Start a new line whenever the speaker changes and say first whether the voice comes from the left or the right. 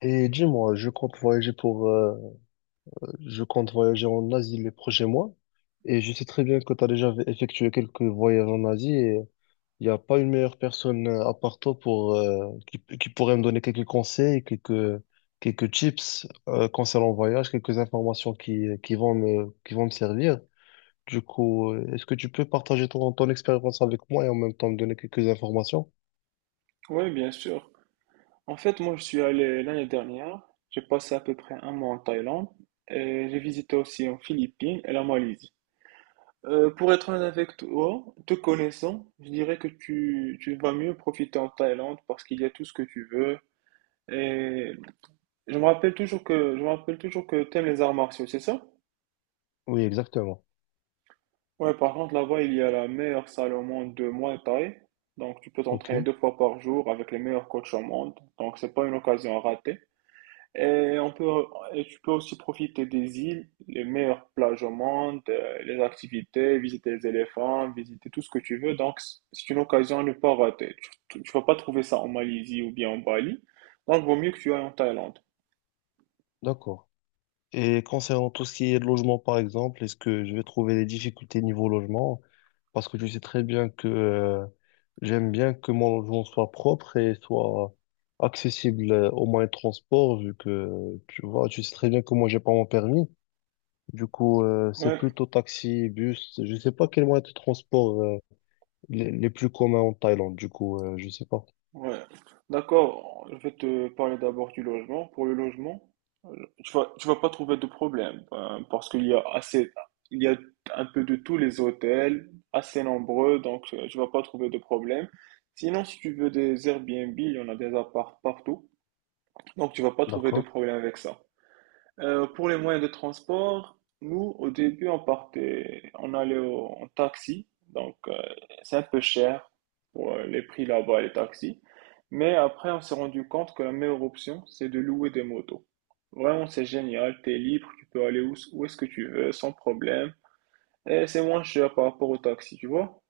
left: Et dis-moi, je compte voyager pour, je compte voyager en Asie les prochains mois. Et je sais très bien que tu as déjà effectué quelques voyages en Asie, et il n'y a pas une meilleure personne à part toi pour, qui pourrait me donner quelques conseils, quelques tips, concernant le voyage, quelques informations qui vont me servir. Du coup, est-ce que tu peux partager ton expérience avec moi et en même temps me donner quelques informations?
right: Oui, bien sûr. En fait, moi, je suis allé l'année dernière. J'ai passé à peu près un mois en Thaïlande et j'ai visité aussi en Philippines et la Malaisie. Pour être honnête avec toi, te connaissant, je dirais que tu vas mieux profiter en Thaïlande parce qu'il y a tout ce que tu veux. Et je me rappelle toujours que t'aimes les arts martiaux, c'est ça?
left: Oui, exactement.
right: Ouais, par contre, là-bas, il y a la meilleure salle au monde de Muay Thai. Donc, tu peux
left: Ok,
right: t'entraîner deux fois par jour avec les meilleurs coachs au monde. Donc, c'est pas une occasion à rater. Et on peut, et tu peux aussi profiter des îles, les meilleures plages au monde, les activités, visiter les éléphants, visiter tout ce que tu veux. Donc, c'est une occasion à ne pas rater. Tu vas pas trouver ça en Malaisie ou bien en Bali. Donc, vaut mieux que tu ailles en Thaïlande.
left: d'accord. Et concernant tout ce qui est logement, par exemple, est-ce que je vais trouver des difficultés niveau logement? Parce que je sais très bien que j'aime bien que mon logement soit propre et soit accessible aux moyens de transport, vu que tu vois, tu sais très bien que moi, j'ai pas mon permis. Du coup, c'est
right: Ouais.
left: plutôt taxi, bus. Je sais pas quels moyens de transport les plus communs en Thaïlande. Du coup, je sais pas.
right: Ouais, d'accord. Je vais te parler d'abord du logement. Pour le logement, euh, tu vas pas trouver de problème parce qu'il y a assez, il y a un peu de tous les hôtels, assez nombreux, donc tu vas pas trouver de problème. Sinon, si tu veux des Airbnb, il y en a des apparts partout, donc tu vas pas trouver de
left: D'accord.
right: problème avec ça. Pour les moyens de transport, nous, au début, on partait, on allait en taxi. Donc, c'est un peu cher pour les prix là-bas, les taxis. Mais après, on s'est rendu compte que la meilleure option, c'est de louer des motos. Vraiment, c'est génial. T'es libre, tu peux aller où, où est-ce que tu veux, sans problème. Et c'est moins cher par rapport au taxi, tu vois.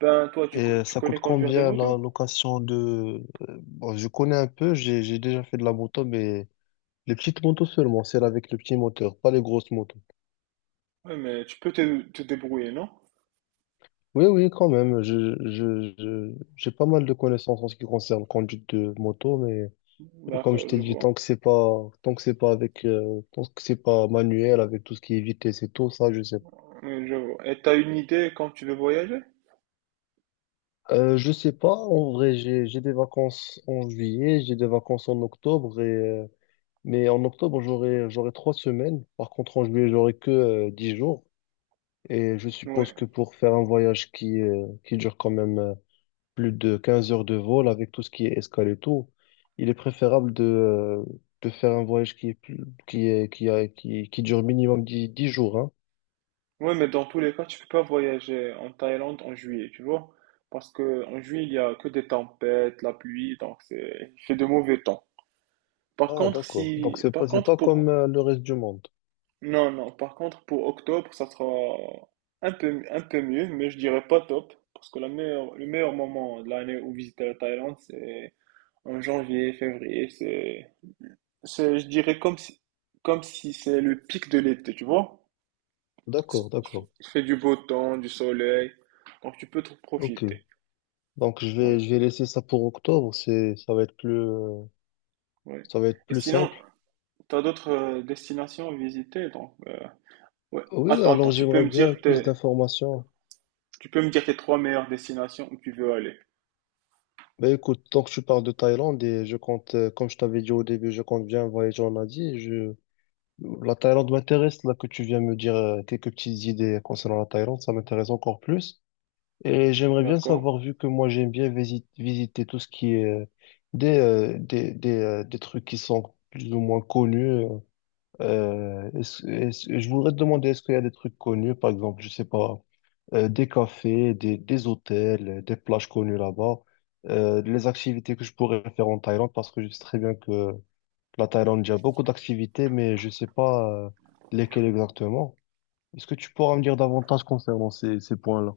right: Ben, toi,
left: Et
right: tu
left: ça
right: connais
left: coûte
right: conduire des
left: combien
right: motos?
left: la location de... bon, je connais un peu, j'ai déjà fait de la moto, mais les petites motos seulement, celles avec le petit moteur, pas les grosses motos.
right: Oui, mais tu peux te débrouiller, non?
left: Oui, oui, quand même. J'ai pas mal de connaissances en ce qui concerne la conduite de moto, mais comme je
right: D'accord,
left: t'ai
right: je
left: dit,
right: vois.
left: tant que c'est pas, tant que c'est pas avec, tant que c'est pas manuel, avec tout ce qui est vitesse et tout, ça, je sais pas.
right: Oui, je vois. Et t'as une idée quand tu veux voyager?
left: Je sais pas. En vrai, j'ai des vacances en juillet, j'ai des vacances en octobre et, mais en octobre, j'aurai trois semaines. Par contre, en juillet, j'aurai que, 10 jours. Et je suppose
right: Ouais.
left: que pour faire un voyage qui dure quand même plus de 15 heures de vol avec tout ce qui est escale et tout, il est préférable de faire un voyage qui est plus, qui dure minimum dix jours, hein.
right: Ouais, mais dans tous les cas, tu peux pas voyager en Thaïlande en juillet, tu vois? Parce que en juillet, il y a que des tempêtes, la pluie, donc c'est, il fait de mauvais temps. Par
left: Ah,
right: contre,
left: d'accord. Donc,
right: si, par
left: c'est
right: contre,
left: pas comme
right: pour,
left: le reste du monde.
right: non, non, par contre, pour octobre, ça sera un peu mieux, mais je dirais pas top. Parce que le meilleur moment de l'année où visiter la Thaïlande, c'est en janvier, février. Je dirais comme si c'est le pic de l'été, tu vois? C'est-
left: D'accord,
right: Il fait
left: d'accord.
right: il fait du beau temps, du soleil, donc tu peux te
left: Ok.
right: profiter.
left: Donc,
right: Ouais,
left: je vais laisser ça pour octobre. C'est, ça va être plus,
right: ouais.
left: ça va être
right: Et
left: plus
right: sinon,
left: simple.
right: tu as d'autres destinations à visiter, donc ouais.
left: Oui,
right: Attends, attends,
left: alors j'aimerais bien plus d'informations.
right: tu peux me dire tes trois meilleures destinations où tu veux aller,
left: Ben écoute, tant que tu parles de Thaïlande, et je compte, comme je t'avais dit au début, je compte bien voyager en Asie. Je, la Thaïlande m'intéresse, là que tu viens me dire quelques petites idées concernant la Thaïlande, ça m'intéresse encore plus. Et j'aimerais bien
right: d'accord?
left: savoir, vu que moi j'aime bien visiter tout ce qui est des trucs qui sont plus ou moins connus. Je voudrais te demander, est-ce qu'il y a des trucs connus, par exemple, je sais pas, des cafés, des hôtels, des plages connues là-bas, les activités que je pourrais faire en Thaïlande, parce que je sais très bien que la Thaïlande, il y a beaucoup d'activités, mais je sais pas lesquelles exactement. Est-ce que tu pourras me dire davantage concernant ces, ces points-là?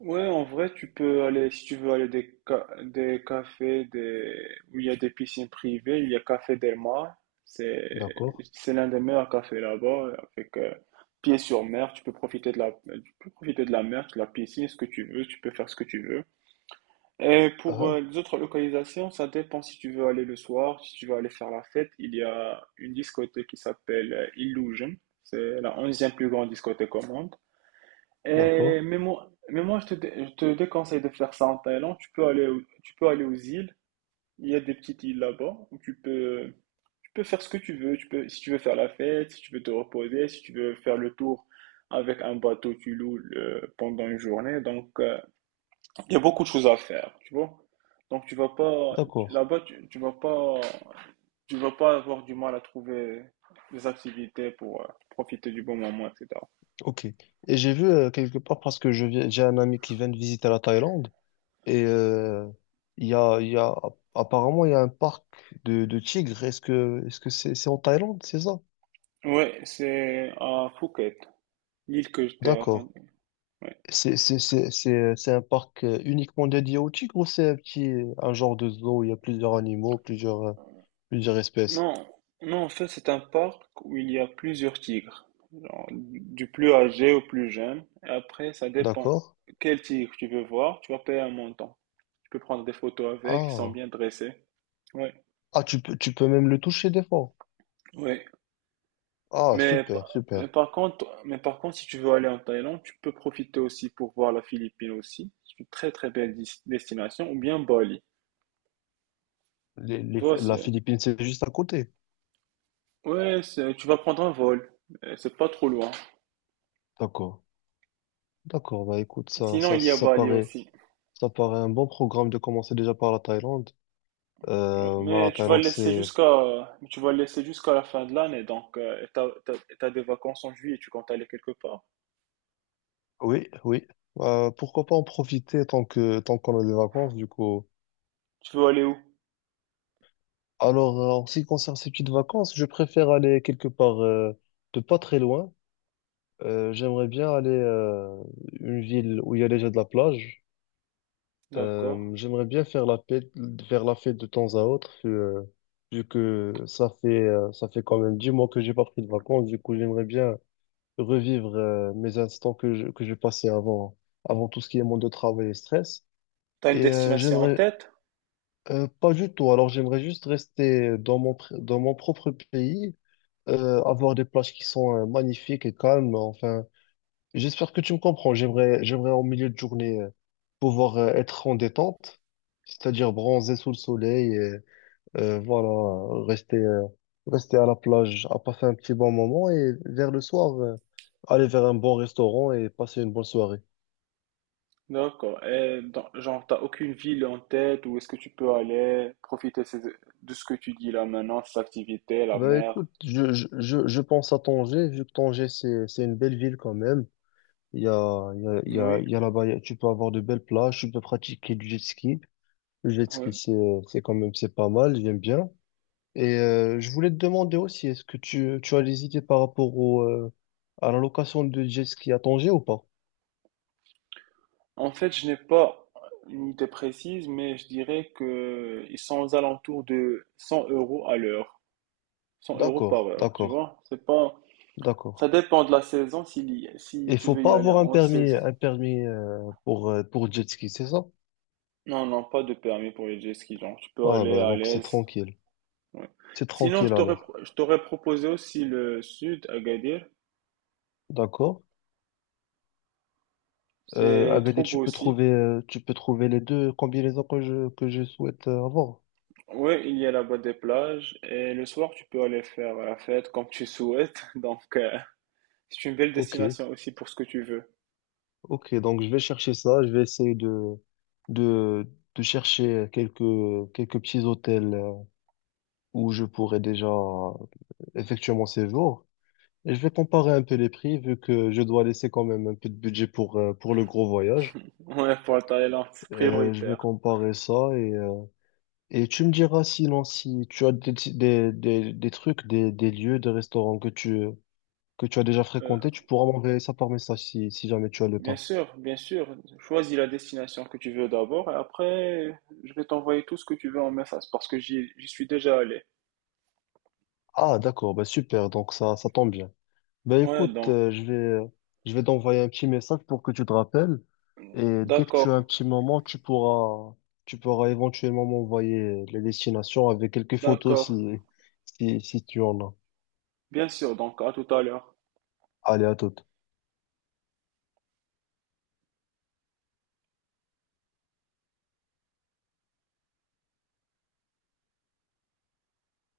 right: Ouais, en vrai, si tu veux aller des cafés où il y a des piscines privées, il y a Café Del Mar. C'est,
left: D'accord.
right: c'est l'un des meilleurs cafés là-bas, avec pied sur mer. Tu peux profiter de la mer, de la piscine, ce que tu veux. Tu peux faire ce que tu veux. Et pour
left: Ah,
right: les autres localisations, ça dépend si tu veux aller le soir, si tu veux aller faire la fête. Il y a une discothèque qui s'appelle Illusion. C'est la 11e plus grande discothèque au monde. Et-
left: d'accord.
right: mais moi, mais moi je te déconseille de faire ça en Thaïlande. Tu peux aller aux îles. Il y a des petites îles là-bas où tu peux faire ce que tu veux. Tu peux, si tu veux faire la fête, si tu veux te reposer, si tu veux faire le tour avec un bateau, tu loues pendant une journée. Donc, il y a beaucoup de choses à faire, tu vois. Donc, tu vas pas,
left: D'accord.
right: là-bas, tu vas pas avoir du mal à trouver des activités pour profiter du bon moment, etc.
left: Ok. Et j'ai vu quelque part, parce que je viens, j'ai un ami qui vient de visiter la Thaïlande, et il y a, il y a, apparemment, il y a un parc de tigres. Est-ce que c'est en Thaïlande, c'est ça?
right: Ouais, c'est à Phuket. L'île que je t'ai
left: D'accord.
right: raconté. Ouais.
left: C'est un parc uniquement dédié aux tigres, ou c'est un petit, un genre de zoo où il y a plusieurs animaux, plusieurs. Plusieurs espèces.
right: Non, non, en fait, c'est un parc où il y a plusieurs tigres, genre, du plus âgé au plus jeune. Et après, ça dépend
left: D'accord.
right: quel tigre tu veux voir. Tu vas payer un montant. Tu peux prendre des photos avec, ils sont
left: Ah.
right: bien dressés. Ouais,
left: Ah, tu peux même le toucher des fois.
right: ouais.
left: Ah,
right: Mais,
left: super,
right: pa- mais
left: super.
right: par contre, mais par contre, si tu veux aller en Thaïlande, tu peux profiter aussi pour voir la Philippine aussi. C'est une très très belle destination, ou bien Bali. Tu vois,
left: La Philippine, c'est juste à côté.
right: ouais, tu vas prendre un vol. C'est pas trop loin.
left: D'accord. D'accord. Bah, écoute,
right: Sinon, il y a Bali aussi.
left: ça paraît un bon programme de commencer déjà par la Thaïlande.
right: Ouais,
left: Moi, la Thaïlande, c'est,
right: mais tu vas le laisser jusqu'à la fin de l'année, donc et t'as des vacances en juillet, tu comptes aller quelque part.
left: oui, oui. Pourquoi pas en profiter tant que, tant qu'on a des vacances, du coup.
right: Tu veux aller où?
left: Alors, en ce qui concerne ces petites vacances, je préfère aller quelque part, de pas très loin. J'aimerais bien aller, une ville où il y a déjà de la plage.
right: D'accord.
left: J'aimerais bien faire la fête de temps à autre, vu, vu que ça fait quand même 10 mois que j'ai pas pris de vacances. Du coup, j'aimerais bien revivre, mes instants que je passais avant, avant tout ce qui est monde de travail et stress.
right: T'as une
left: Et,
right: destination en
left: j'aimerais,
right: tête?
left: pas du tout. Alors, j'aimerais juste rester dans mon, dans mon propre pays, avoir des plages qui sont, magnifiques et calmes. Enfin, j'espère que tu me comprends. J'aimerais, j'aimerais en milieu de journée pouvoir être en détente, c'est-à-dire bronzer sous le soleil et voilà, rester, rester à la plage, à passer un petit bon moment, et vers le soir, aller vers un bon restaurant et passer une bonne soirée.
right: D'accord. Genre, t'as aucune ville en tête où est-ce que tu peux aller profiter de ce que tu dis là maintenant, cette activité, la
left: Bah
right: mer?
left: écoute, je, je pense à Tanger, vu que Tanger c'est une belle ville quand même. Il y a, il y a, il y a,
right: Oui,
left: il y a là-bas, tu peux avoir de belles plages, tu peux pratiquer du jet ski. Le jet ski
right: oui.
left: c'est quand même, c'est pas mal, j'aime bien. Et je voulais te demander aussi, est-ce que tu as des idées par rapport au, à la location de jet ski à Tanger ou pas?
right: En fait, je n'ai pas une idée précise, mais je dirais que ils sont aux alentours de 100 euros à l'heure, 100 euros par
left: D'accord,
right: heure, tu
left: d'accord,
right: vois. C'est pas,
left: d'accord.
right: ça dépend de la saison, si
left: Il
right: tu
left: faut
right: veux y
left: pas
right: aller
left: avoir
right: en haute saison.
left: un permis pour jet ski, c'est ça?
right: Non, non, pas de permis pour les jet skis, genre, tu peux
left: Ah
right: aller
left: bah
right: à
left: donc c'est
right: l'aise.
left: tranquille.
right: Ouais.
left: C'est
right: Sinon,
left: tranquille alors.
right: je t'aurais proposé aussi le sud, Agadir.
left: D'accord.
right: C'est
left: Agadir,
right: trop beau aussi.
left: tu peux trouver les deux combinaisons que je souhaite avoir.
right: Oui, il y a là-bas des plages et le soir, tu peux aller faire la fête comme tu souhaites. Donc, c'est une belle
left: Ok,
right: destination aussi pour ce que tu veux.
left: ok. Donc je vais chercher ça. Je vais essayer de, de chercher quelques, quelques petits hôtels où je pourrais déjà effectuer mon séjour. Et je vais comparer un peu les prix, vu que je dois laisser quand même un peu de budget pour le gros voyage.
right: Ouais, pour la Thaïlande, c'est
left: Je vais
right: prioritaire.
left: comparer ça et tu me diras sinon si tu as des trucs, des lieux, des restaurants que tu as déjà
right: Euh,
left: fréquentés, tu pourras m'envoyer ça par message si, si jamais tu as le
right: Bien
left: temps.
right: sûr, bien sûr. Choisis la destination que tu veux d'abord et après, je vais t'envoyer tout ce que tu veux en message parce que j'y suis déjà allé.
left: Ah, d'accord, bah super, donc ça tombe bien. Ben
right: Ouais,
left: écoute,
right: donc,
left: je vais t'envoyer un petit message pour que tu te rappelles. Et dès que tu
right: d'accord,
left: as un petit moment, tu pourras éventuellement m'envoyer les destinations avec quelques photos
right: d'accord.
left: si, si, si tu en as.
right: Bien sûr, donc à tout à l'heure.
left: Allez, à toute.